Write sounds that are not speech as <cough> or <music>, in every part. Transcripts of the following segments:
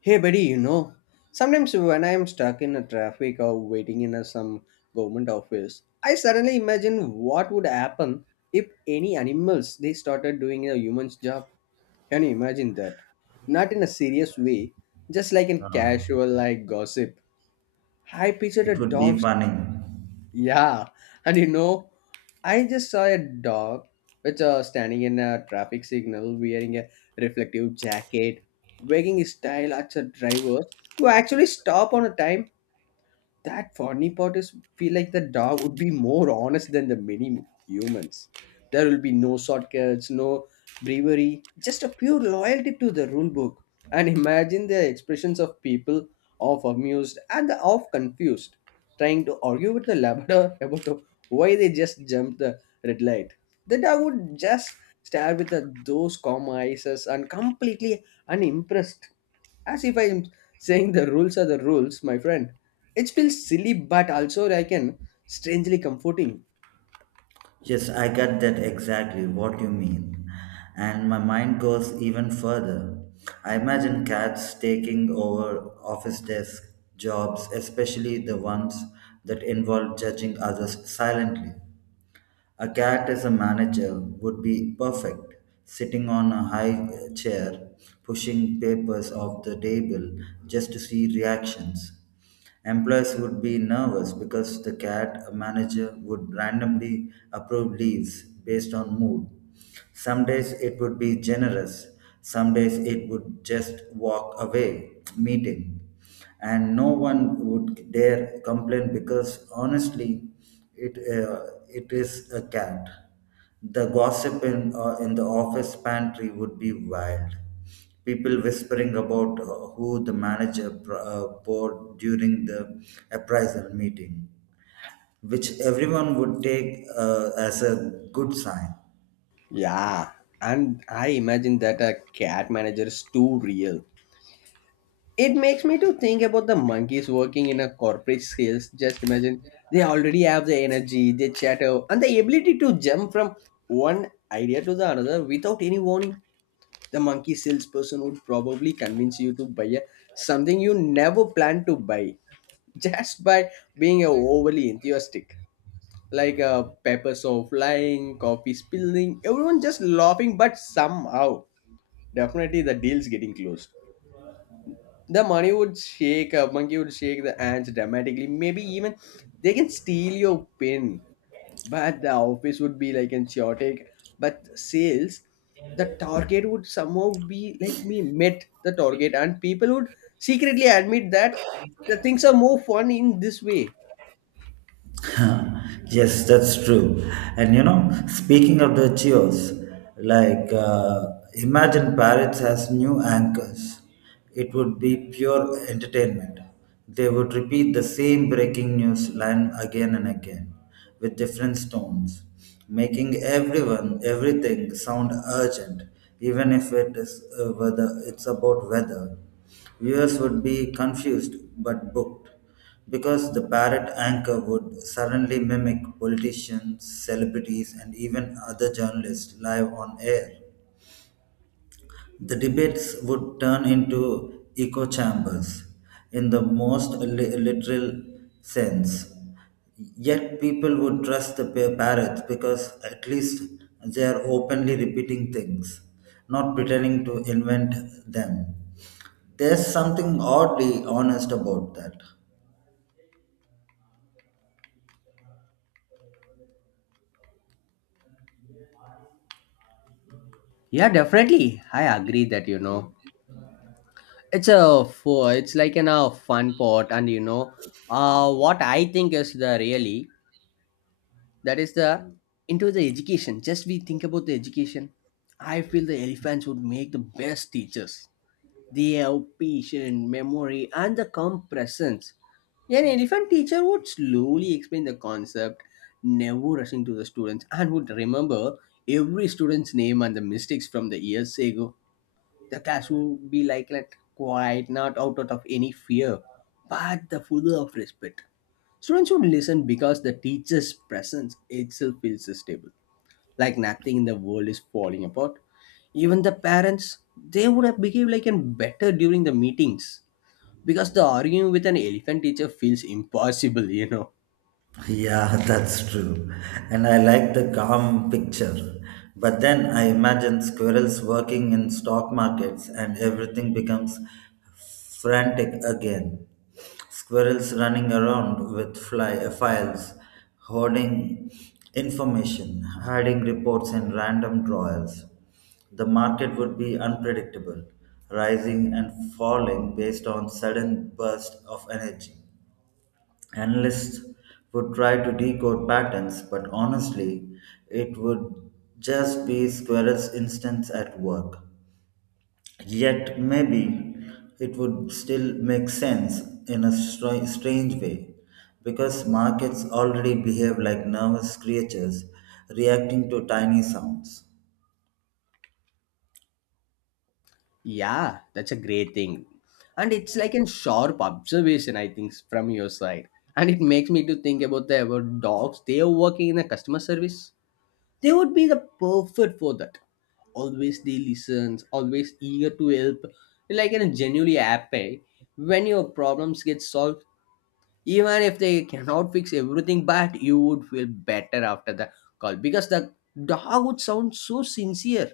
Hey, buddy, you know, sometimes when I am stuck in a traffic or waiting in a, some government office, I suddenly imagine what would happen if any animals they started doing a human's job. Can you imagine that? Not in a serious way, just like in Uh, casual like gossip. I pictured a it would dog be funny. yeah, and you know, I just saw a dog which standing in a traffic signal wearing a reflective jacket, wagging his tail at a driver who actually stopped on a time that funny part is feel like the dog would be more honest than the many humans. There will be no shortcuts, no bravery, just a pure loyalty to the rule book. And imagine the expressions of people of amused and the half confused, trying to argue with the Labrador <laughs> about why they just jumped the red light. The dog would just stare with the, those calm eyes and completely unimpressed as if I'm saying the rules are the rules, my friend. It feels silly, but also I can strangely comforting. Yes, I get that exactly what you mean. And my mind goes even further. I imagine cats taking over office desk jobs, especially the ones that involve judging others silently. A cat as a manager would be perfect, sitting on a high chair, pushing papers off the table just to see reactions. Employees would be nervous because the cat manager would randomly approve leaves based on mood. Some days it would be generous, some days it would just walk away, meeting. And no one would dare complain because honestly, it is a cat. The gossip in the office pantry would be wild, people whispering about who the bought during the appraisal meeting, which everyone would take as a good sign. Yeah, and I imagine that a cat manager is too real. It makes me to think about the monkeys working in a corporate sales. Just imagine they already have the energy, they chatter, and the ability to jump from one idea to the another without any warning. The monkey salesperson would probably convince you to buy a, something you never planned to buy <laughs> just by being overly enthusiastic like peppers are flying coffee spilling everyone just laughing but somehow definitely the deal's getting closed the money would shake a monkey would shake the hands dramatically maybe even they can steal your pin but the office would be like in chaotic but sales the target would somehow be like me met the target and people would secretly admit that the things are more fun in this way. <laughs> Yes, that's true. And you know, speaking of the cheers, like uh, imagine parrots as new anchors. It would be pure entertainment. They would repeat the same breaking news line again and again with different tones, making everything sound urgent, even if it is whether it's about weather. Viewers would be confused but booked because the parrot anchor would suddenly mimic politicians, celebrities, and even other journalists live on air. The debates would turn into echo chambers in the most literal sense. Yet people would trust the parrots because at least they are openly repeating things, not pretending to invent them. There's something oddly honest about that. Yeah, definitely. I agree that you know it's a it's like an a fun part, and you know, what I think is the really that is the into the education. Just we think about the education. I feel the elephants would make the best teachers. They have patient memory and the calm presence. An elephant teacher would slowly explain the concept, never rushing to the students, and would remember every student's name and the mistakes from the years ago. The class would be like that, quiet, not out of any fear, but the full of respect. Students would listen because the teacher's presence itself feels stable, like nothing in the world is falling apart. Even the parents, they would have behaved like an better during the meetings because the arguing with an elephant teacher feels impossible, <laughs> you know. Yeah, <laughs> that's true. And I like the calm picture. But then I imagine squirrels working in stock markets and everything becomes frantic again. Squirrels running around with fly files, hoarding information, hiding reports in random drawers. The market would be unpredictable, rising and falling based on sudden burst of energy. Analysts would try to decode patterns, but honestly, it would just be squirrel's instance at work. Yet, maybe it would still make sense in a strange way because markets already behave like nervous creatures reacting to tiny sounds. Yeah, that's a great thing. And it's like a sharp observation, I think, from your side. And it makes me to think about the about dogs. They are working in the customer service. They would be the perfect for that. Always they listens, always eager to help. Like in a genuinely happy when your problems get solved. Even if they cannot fix everything, but you would feel better after the call because the dog would sound so sincere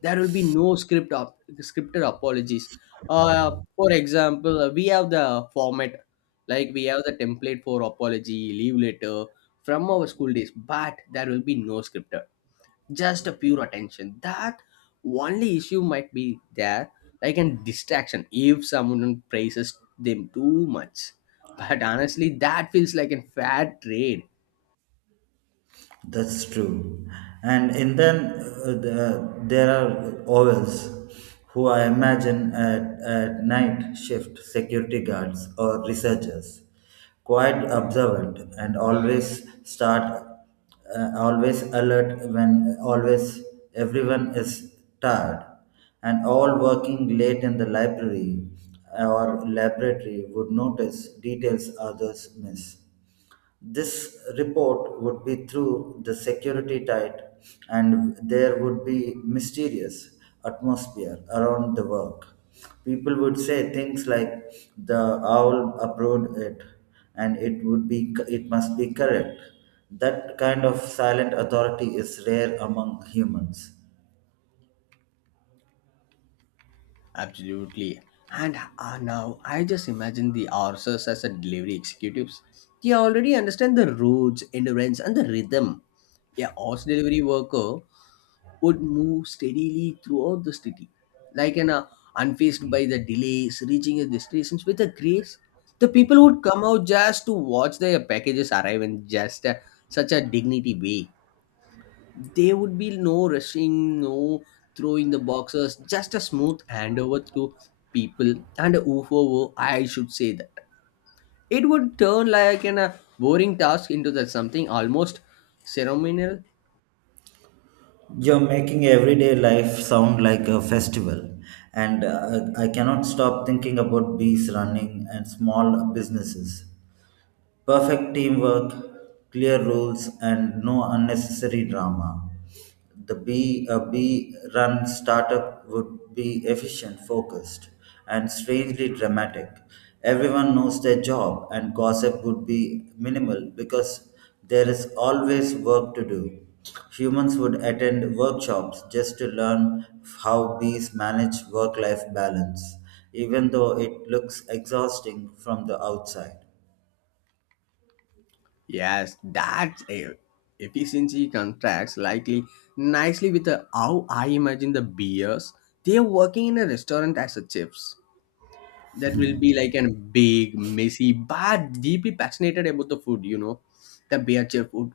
there will be no scripted apologies. For example, we have the format, like we have the template for apology, leave letter from our school days, but there will be no scripted, just a pure attention. That only issue might be there, like a distraction if someone praises them too much. But honestly, that feels like a fair trade. That's true. And in then there are ovals who I imagine at night shift security guards or researchers, quite observant and always alert when always everyone is tired and all working late in the library or laboratory would notice details others miss. This report would be through the security tight, and there would be mysterious atmosphere around the work. People would say things like the owl approved it, and it must be correct. That kind of silent authority is rare among humans. Absolutely. And now I just imagine the RSS as a delivery executives. They already understand the routes, endurance, and the rhythm. A horse delivery worker would move steadily throughout the city, like an unfazed by the delays, reaching the destinations with a grace. The people would come out just to watch their packages arrive in just such a dignity way there would be no rushing, no throwing the boxes, just a smooth handover to people and UFO, I should say that. It would turn like an, a boring task into that something almost ceremonial. You're making everyday life sound like a festival, and I cannot stop thinking about bees running and small businesses. Perfect teamwork, clear rules, and no unnecessary drama. The B a B run startup would be efficient, focused, and strangely dramatic. Everyone knows their job, and gossip would be minimal because there is always work to do. Humans would attend workshops just to learn how bees manage work life balance, even though it looks exhausting from the outside. Yes, that's a efficiency contracts likely nicely with the, how I imagine the beers. They are working in a restaurant as a chefs. That will be like a big messy but deeply passionate about the food you know the bare-chef would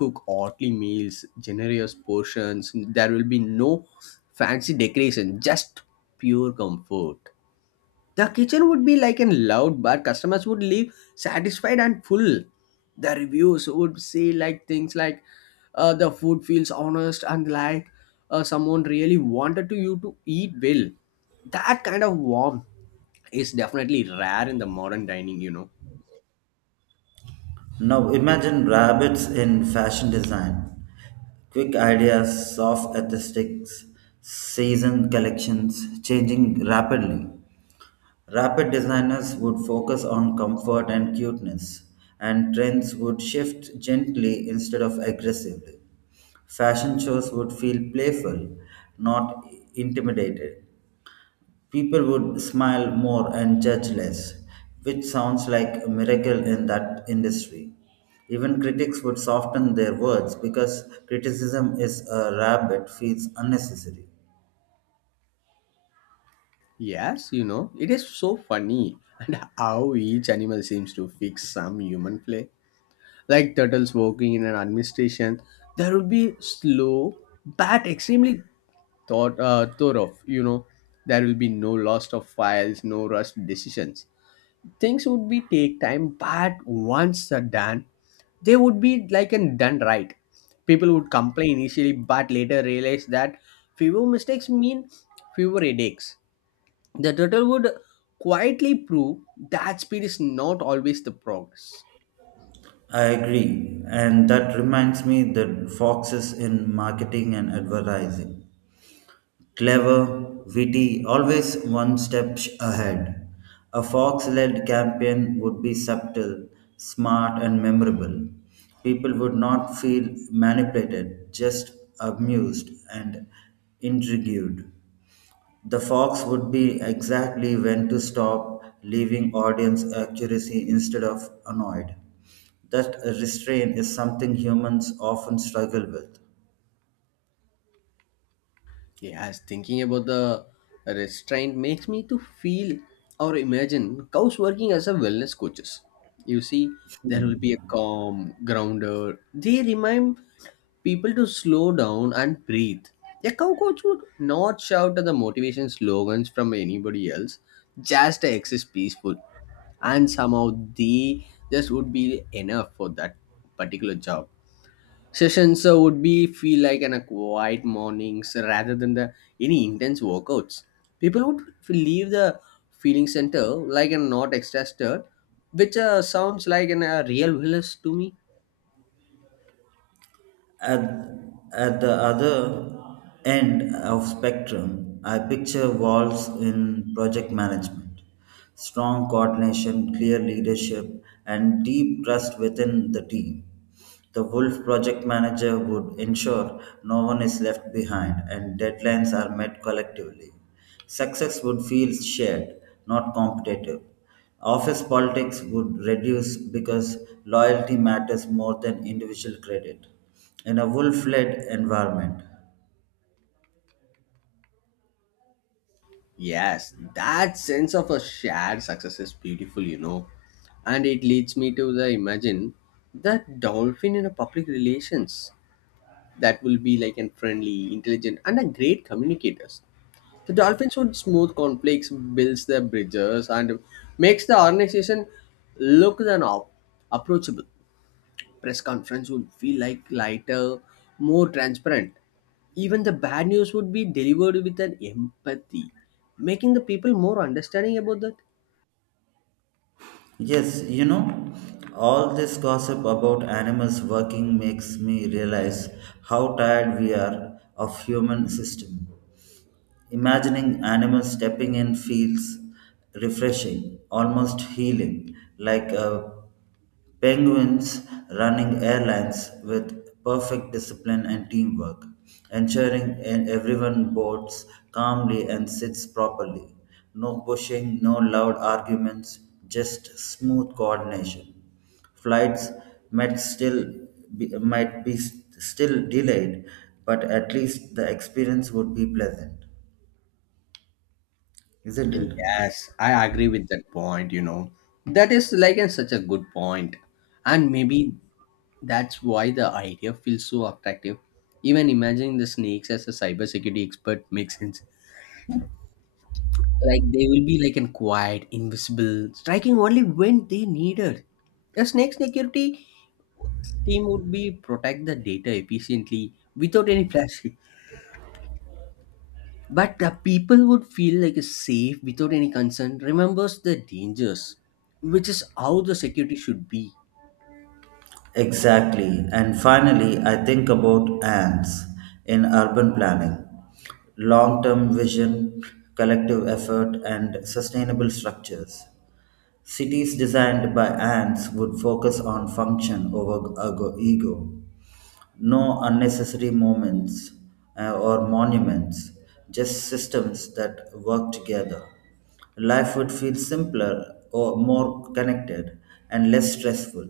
cook oddly meals generous portions there will be no fancy decoration just pure comfort the kitchen would be like an loud but customers would leave satisfied and full the reviews would say like things like the food feels honest and like someone really wanted to you to eat well that kind of warmth is definitely rare in the modern dining, you know. Now imagine rabbits in fashion design. Quick ideas, soft aesthetics, season collections changing rapidly. Rapid designers would focus on comfort and cuteness, and trends would shift gently instead of aggressively. Fashion shows would feel playful, not intimidated. People would smile more and judge less, which sounds like a miracle in that industry. Even critics would soften their words because criticism is a rabbit feels unnecessary. Yes, you know, it is so funny <laughs> and how each animal seems to fix some human flaw. Like turtles working in an administration, there will be slow but extremely thought thorough, you know. There will be no loss of files, no rushed decisions. Things would be take time but once they're done they would be like and done right people would complain initially but later realize that fewer mistakes mean fewer headaches the turtle would quietly prove that speed is not always the progress. I agree, and that reminds me the foxes in marketing and advertising. Clever, witty, always one step ahead. A Fox led campaign would be subtle, smart, and memorable. People would not feel manipulated, just amused and intrigued. The Fox would be exactly when to stop, leaving audience accuracy instead of annoyed. That restraint is something humans often struggle with. Yes thinking about the restraint makes me to feel or imagine cows working as a wellness coaches you see there will be a calm grounded they remind people to slow down and breathe. A cow coach would not shout at the motivation slogans from anybody else, just exist peaceful. And somehow they just would be enough for that particular job. Sessions would be feel like in a quiet mornings rather than the any intense workouts. People would leave the feeling center like a not extra stir, which sounds like an, a real village to me. At, at the other end of spectrum, I picture walls in project management, strong coordination, clear leadership, and deep trust within the team. The Wolf project manager would ensure no one is left behind and deadlines are met collectively. Success would feel shared, not competitive. Office politics would reduce because loyalty matters more than individual credit in a wolf-led environment. Yes, that sense of a shared success is beautiful, you know. And it leads me to the imagine that dolphin in a public relations that will be like an friendly, intelligent, and a great communicators. The dolphins would smooth conflicts, builds their bridges, and makes the organization look and approachable press conference would feel like lighter, more transparent. Even the bad news would be delivered with an empathy, making the people more understanding about that. Yes, you know, all this gossip about animals working makes me realize how tired we are of human system. Imagining animals stepping in feels refreshing, almost healing, like a Penguins running airlines with perfect discipline and teamwork, ensuring and everyone boards calmly and sits properly. No pushing, no loud arguments, just smooth coordination. Flights might still might be still delayed, but at least the experience would be pleasant, isn't it? Yes, I agree with that point, you know. That is like a, such a good point. And maybe that's why the idea feels so attractive. Even imagining the snakes as a cybersecurity expert makes sense. Like they will be like an quiet, invisible, striking only when they needed. A snake security team would be protect the data efficiently without any plastic but the people would feel like safe without any concern remembers the dangers which is how the security should be. Exactly. And finally, I think about ants in urban planning, long term vision, collective effort, and sustainable structures. Cities designed by ants would focus on function over ego. No unnecessary moments or monuments, just systems that work together. Life would feel simpler or more connected and less stressful,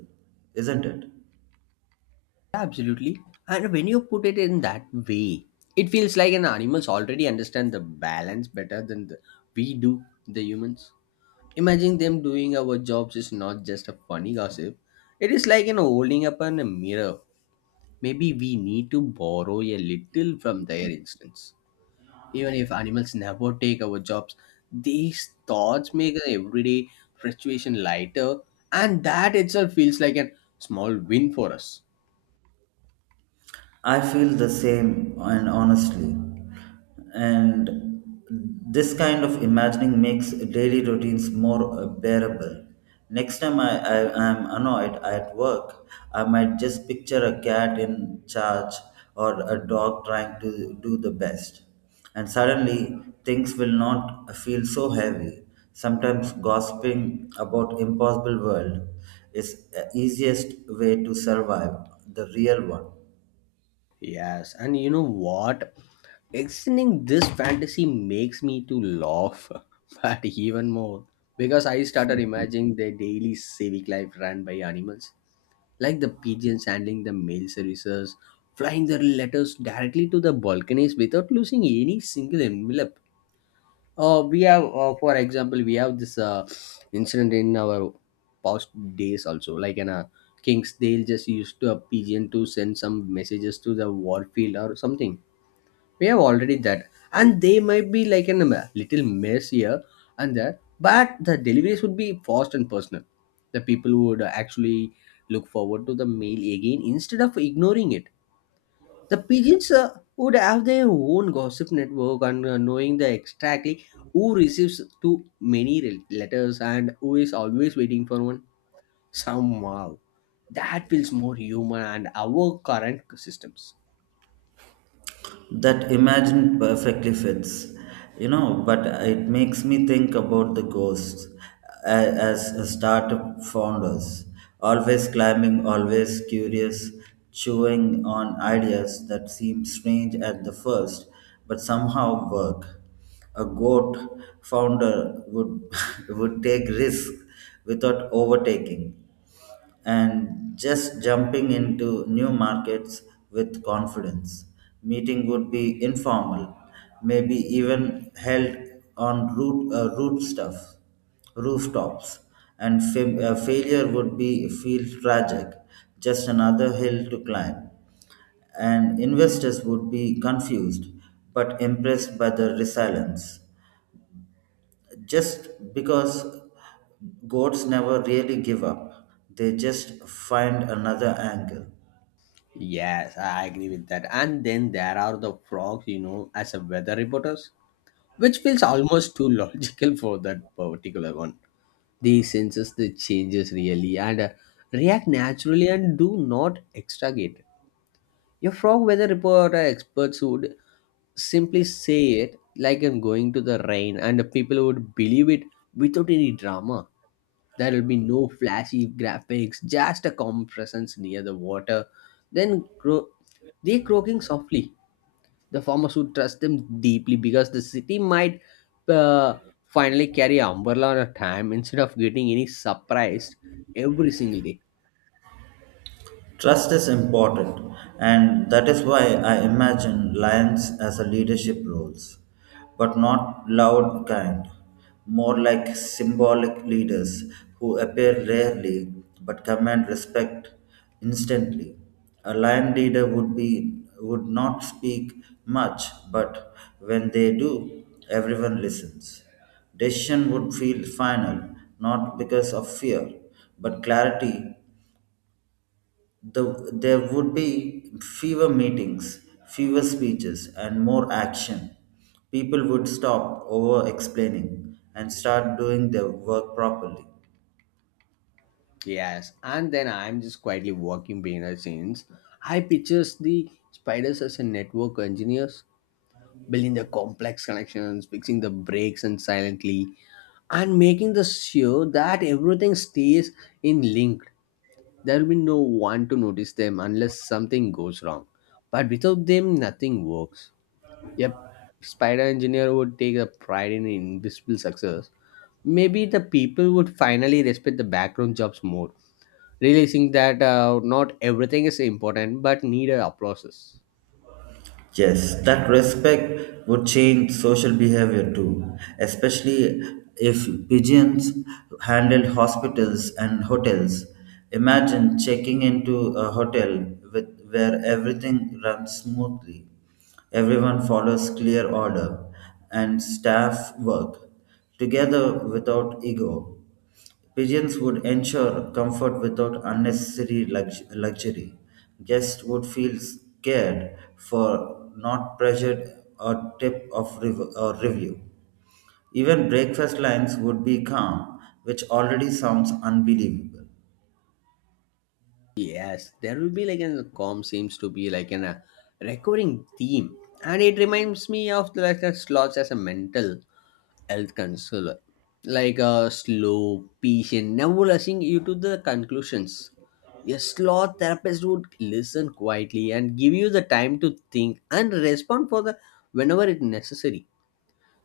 isn't it? Absolutely and when you put it in that way it feels like an animals already understand the balance better than the, we do the humans imagine them doing our jobs is not just a funny gossip it is like you know holding up on a mirror maybe we need to borrow a little from their instance. Even if animals never take our jobs, these thoughts make our everyday situation lighter, and that itself feels like a small win for us. I feel the same, and honestly, and this kind of imagining makes daily routines more bearable. Next time I am annoyed at work, I might just picture a cat in charge or a dog trying to do the best. And suddenly, things will not feel so heavy. Sometimes gossiping about impossible world is easiest way to survive the real one. Yes, and you know what? Extending this fantasy makes me to laugh, <laughs> but even more because I started imagining the daily civic life run by animals, like the pigeons handling the mail services, flying their letters directly to the balconies without losing any single envelope. We have for example we have this incident in our past days also like in a kings they'll just used to a pigeon to send some messages to the warfield or something we have already that and they might be like in a little mess here and there but the deliveries would be fast and personal the people would actually look forward to the mail again instead of ignoring it the pigeons would have their own gossip network and knowing the exactly who receives too many letters and who is always waiting for one. Somehow, that feels more human and our current systems. That imagined perfectly fits, you know, but it makes me think about the ghosts as a startup founders, always climbing, always curious, chewing on ideas that seem strange at the first but somehow work. A goat founder would <laughs> would take risk without overtaking and just jumping into new markets with confidence. Meeting would be informal, maybe even held on rooftops, and failure would be feel tragic, just another hill to climb. And investors would be confused but impressed by the resilience, just because goats never really give up, they just find another angle. Yes, I agree with that. And then there are the frogs, you know, as a weather reporters, which feels almost too <laughs> logical for that particular one. They senses the changes really and react naturally and do not extragate. Your frog weather report experts would simply say it like I'm going to the rain, and the people would believe it without any drama. There will be no flashy graphics, just a calm presence near the water. Then cro- they croaking softly. The farmers would trust them deeply because the city might uh, finally carry an umbrella on a time instead of getting any surprised every single day. Trust is important, and that is why I imagine lions as a leadership roles, but not loud kind, more like symbolic leaders who appear rarely but command respect instantly. A lion leader would not speak much, but when they do, everyone listens. Decision would feel final, not because of fear, but clarity. There would be fewer meetings, fewer speeches, and more action. People would stop over explaining and start doing their work properly. Yes, and then I'm just quietly walking behind the scenes. I pictures the spiders as a network engineers, building the complex connections, fixing the breaks and silently, and making the sure that everything stays in link. There will be no one to notice them unless something goes wrong. But without them, nothing works. Yep, spider engineer would take a pride in invisible success. Maybe the people would finally respect the background jobs more realizing that not everything is important but needed applauses. Yes, that respect would change social behavior too, especially if pigeons handled hospitals and hotels. Imagine checking into a hotel where everything runs smoothly, everyone follows clear order, and staff work together without ego. Pigeons would ensure comfort without unnecessary luxury. Guests would feel scared for not pressured or tip of rev- or review. Even breakfast lines would be calm, which already sounds unbelievable. Yes, there will be like an calm seems to be like an a recurring theme, and it reminds me of the, like the slots as a mental health counselor, like a slow, patient, never rushing you to the conclusions. A sloth therapist would listen quietly and give you the time to think and respond for the whenever it necessary.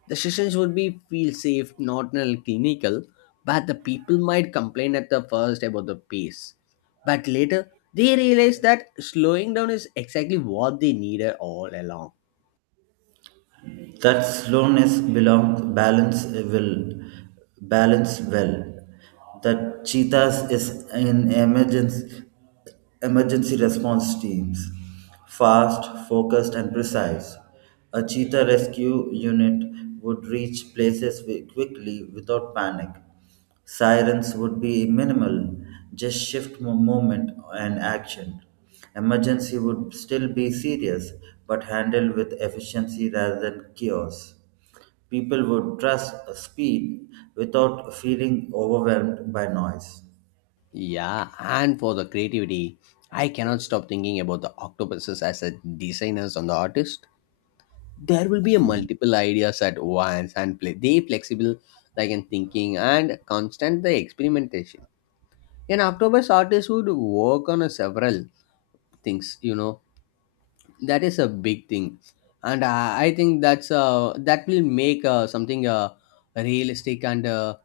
The sessions would be feel safe, not only clinical, but the people might complain at the first about the pace. But later, they realize that slowing down is exactly what they needed all along. That slowness belong balance will balance well, that cheetahs is in emergency response teams, fast focused and precise. A cheetah rescue unit would reach places quickly without panic. Sirens would be minimal, just shift movement and action. Emergency would still be serious, but handled with efficiency rather than chaos. People would trust speed without feeling overwhelmed by noise. Yeah, and for the creativity, I cannot stop thinking about the octopuses as a designers on the artist. There will be a multiple ideas at once and play. They flexible like in thinking and constant the experimentation. An octopus artist would work on a several things, that is a big thing and I think that's that will make something realistic and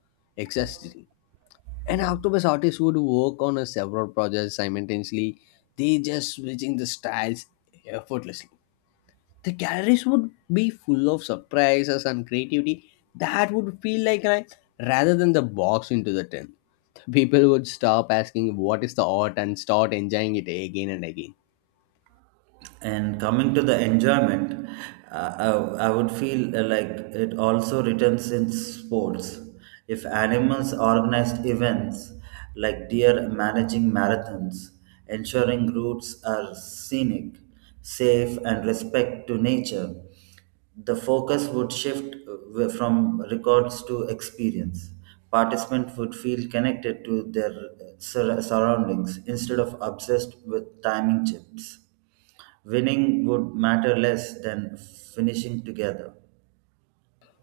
exciting. And octopus artists would work on a several projects simultaneously. They just switching the styles effortlessly. The galleries would be full of surprises and creativity that would feel like an rather than the box into the tent. People would stop asking what is the art and start enjoying it again and again. And coming to the enjoyment, I would feel like it also returns in sports. If animals organized events like deer managing marathons, ensuring routes are scenic, safe, and respect to nature, the focus would shift from records to experience. Participants would feel connected to their surroundings instead of obsessed with timing chips. Winning would matter less than finishing together.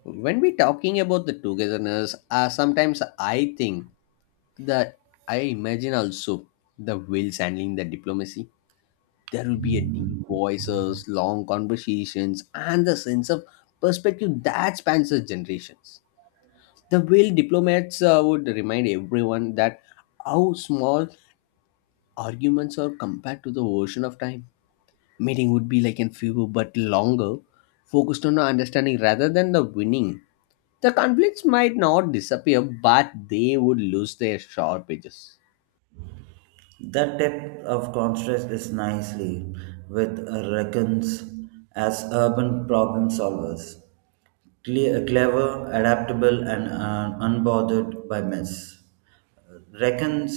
When we talking about the togetherness sometimes I think that I imagine also the whales handling the diplomacy. There will be a deep voices long conversations and the sense of perspective that spans the generations. The whale diplomats would remind everyone that how small arguments are compared to the ocean of time. Meeting would be like in fewer but longer, focused on the understanding rather than the winning. The conflicts might not disappear, but they would lose their sharp edges. That depth of contrast is nicely with Reckons as urban problem solvers, clever, adaptable, and unbothered by mess. Reckons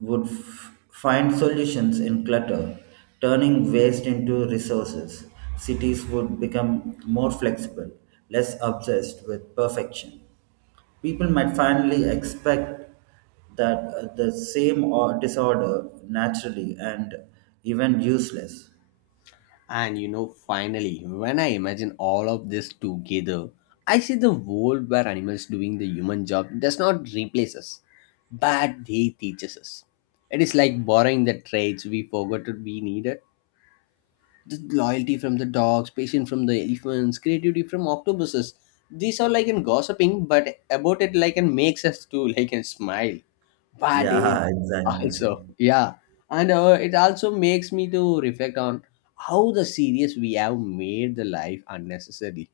would find solutions in clutter, turning waste into resources. Cities would become more flexible, less obsessed with perfection. People might finally expect that the same or disorder naturally and even useless. And you know, finally, when I imagine all of this together, I see the world where animals doing the human job does not replace us, but they teaches us. It is like borrowing the traits we forgot that we needed. The loyalty from the dogs, patience from the elephants, creativity from octopuses. These are like in gossiping, but about it like and makes us too like and smile. But it Yeah, <laughs> also, exactly. yeah, and it also makes me to reflect on how the serious we have made the life unnecessary.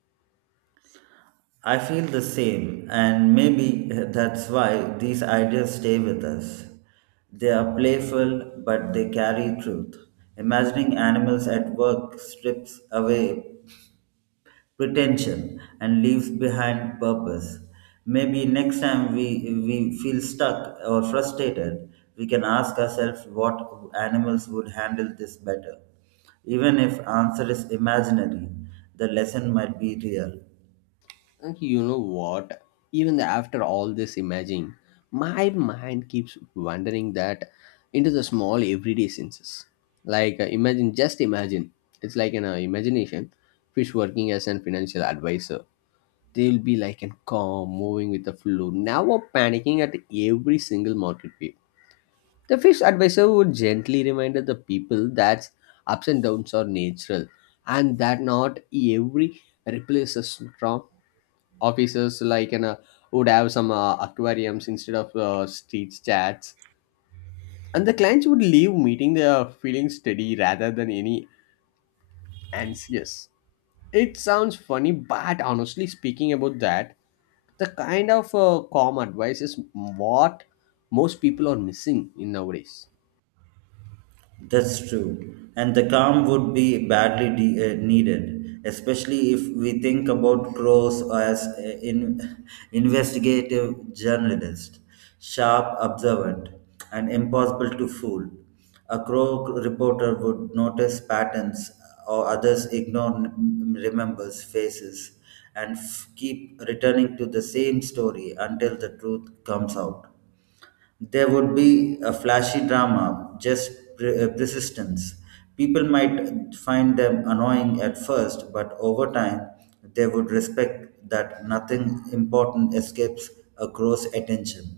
I feel the same, and maybe that's why these ideas stay with us. They are playful, but they carry truth. Imagining animals at work strips away pretension and leaves behind purpose. Maybe next time we feel stuck or frustrated, we can ask ourselves what animals would handle this better. Even if answer is imaginary, the lesson might be real. And you know what, even after all this imaging my mind keeps wandering that into the small everyday senses like imagine, just imagine, it's like an imagination. Fish working as an financial advisor. They'll be like and calm moving with the flow now, panicking at every single market peak. The fish advisor would gently remind the people that ups and downs are natural, and that not every replaces from officers like an, would have some aquariums instead of street chats. And the clients would leave meeting their feeling steady rather than any anxious. It sounds funny, but honestly speaking about that, the kind of calm advice is what most people are missing in nowadays. That's true. And the calm would be badly needed, especially if we think about crows as <laughs> investigative journalist, sharp, observant, and impossible to fool. A crow reporter would notice patterns or others ignore remembers faces and keep returning to the same story until the truth comes out. There would be a flashy drama, just persistence. People might find them annoying at first, but over time, they would respect that nothing important escapes a gross attention.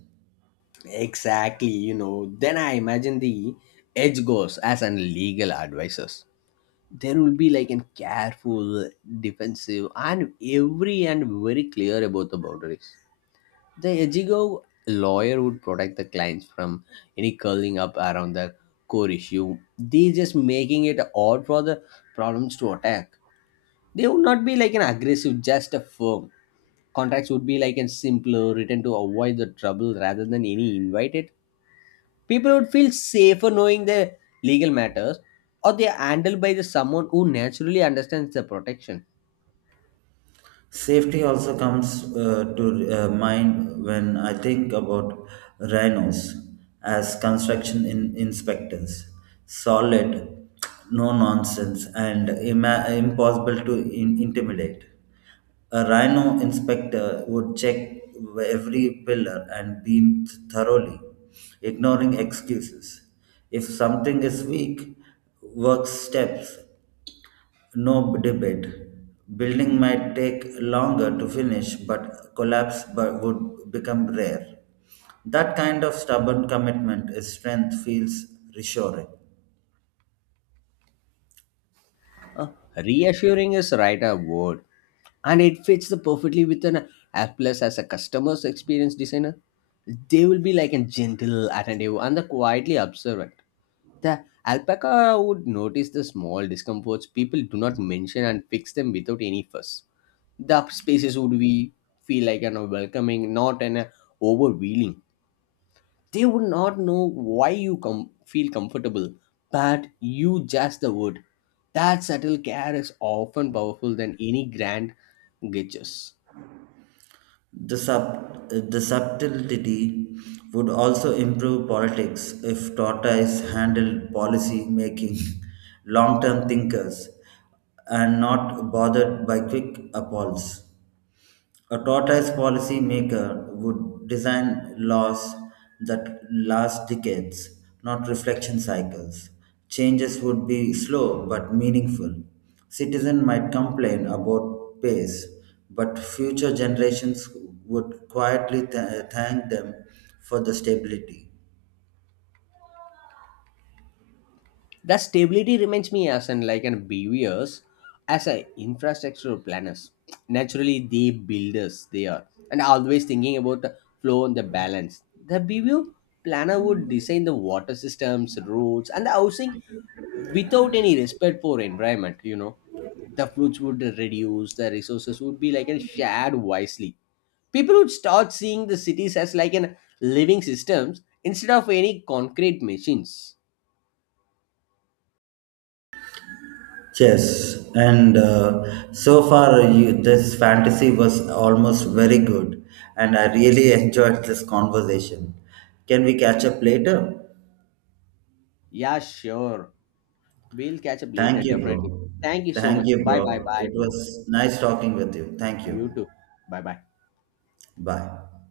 Exactly, you know. Then I imagine the edge goes as an legal advisors. There will be like a careful, defensive, and every and very clear about the boundaries. The Ejigo lawyer would protect the clients from any curling up around the core issue. They just making it odd for the problems to attack. They would not be like an aggressive, just a firm. Contracts would be like a simpler, written to avoid the trouble rather than any invited. People would feel safer knowing their legal matters or they are handled by the someone who naturally understands the protection. Safety also comes to mind when I think about rhinos as construction inspectors. Solid, no nonsense, and impossible to intimidate. A rhino inspector would check every pillar and beam thoroughly, ignoring excuses. If something is weak, work steps no debate. Building might take longer to finish, but collapse would become rare. That kind of stubborn commitment is strength feels reassuring. Uh, Reassuring is right a word, and it fits the perfectly with an app plus as a customer's experience designer. They will be like a gentle, attentive, and the quietly observant. The alpaca would notice the small discomforts people do not mention and fix them without any fuss. The spaces would be feel like an welcoming, not an overwhelming. They would not know why you feel comfortable, but you just the word. That subtle care is often powerful than any grand gestures. The subtlety would also improve politics if Tota is handled policy making, <laughs> long term thinkers and not bothered by quick appalls. A tortoise policy maker would design laws that last decades, not reflection cycles. Changes would be slow but meaningful. Citizens might complain about pace, but future generations would quietly thank them for the stability. That stability reminds me as an like an behaviors as an infrastructure planners. Naturally, they builders they are and always thinking about the flow and the balance. The behavior planner would design the water systems, roads, and the housing without any respect for environment. You know, the fruits would reduce, the resources would be like and shared wisely. People would start seeing the cities as like an living systems instead of any concrete machines. Yes, and so far this fantasy was almost very good, and I really <laughs> enjoyed this conversation. Can we catch up later? Yeah, sure, we'll catch up later Thank you, definitely. bro. Thank you so Thank much. you, Bye bye, bro. bye It bro. was nice talking with you. Thank you. You too. Bye bye. Bye.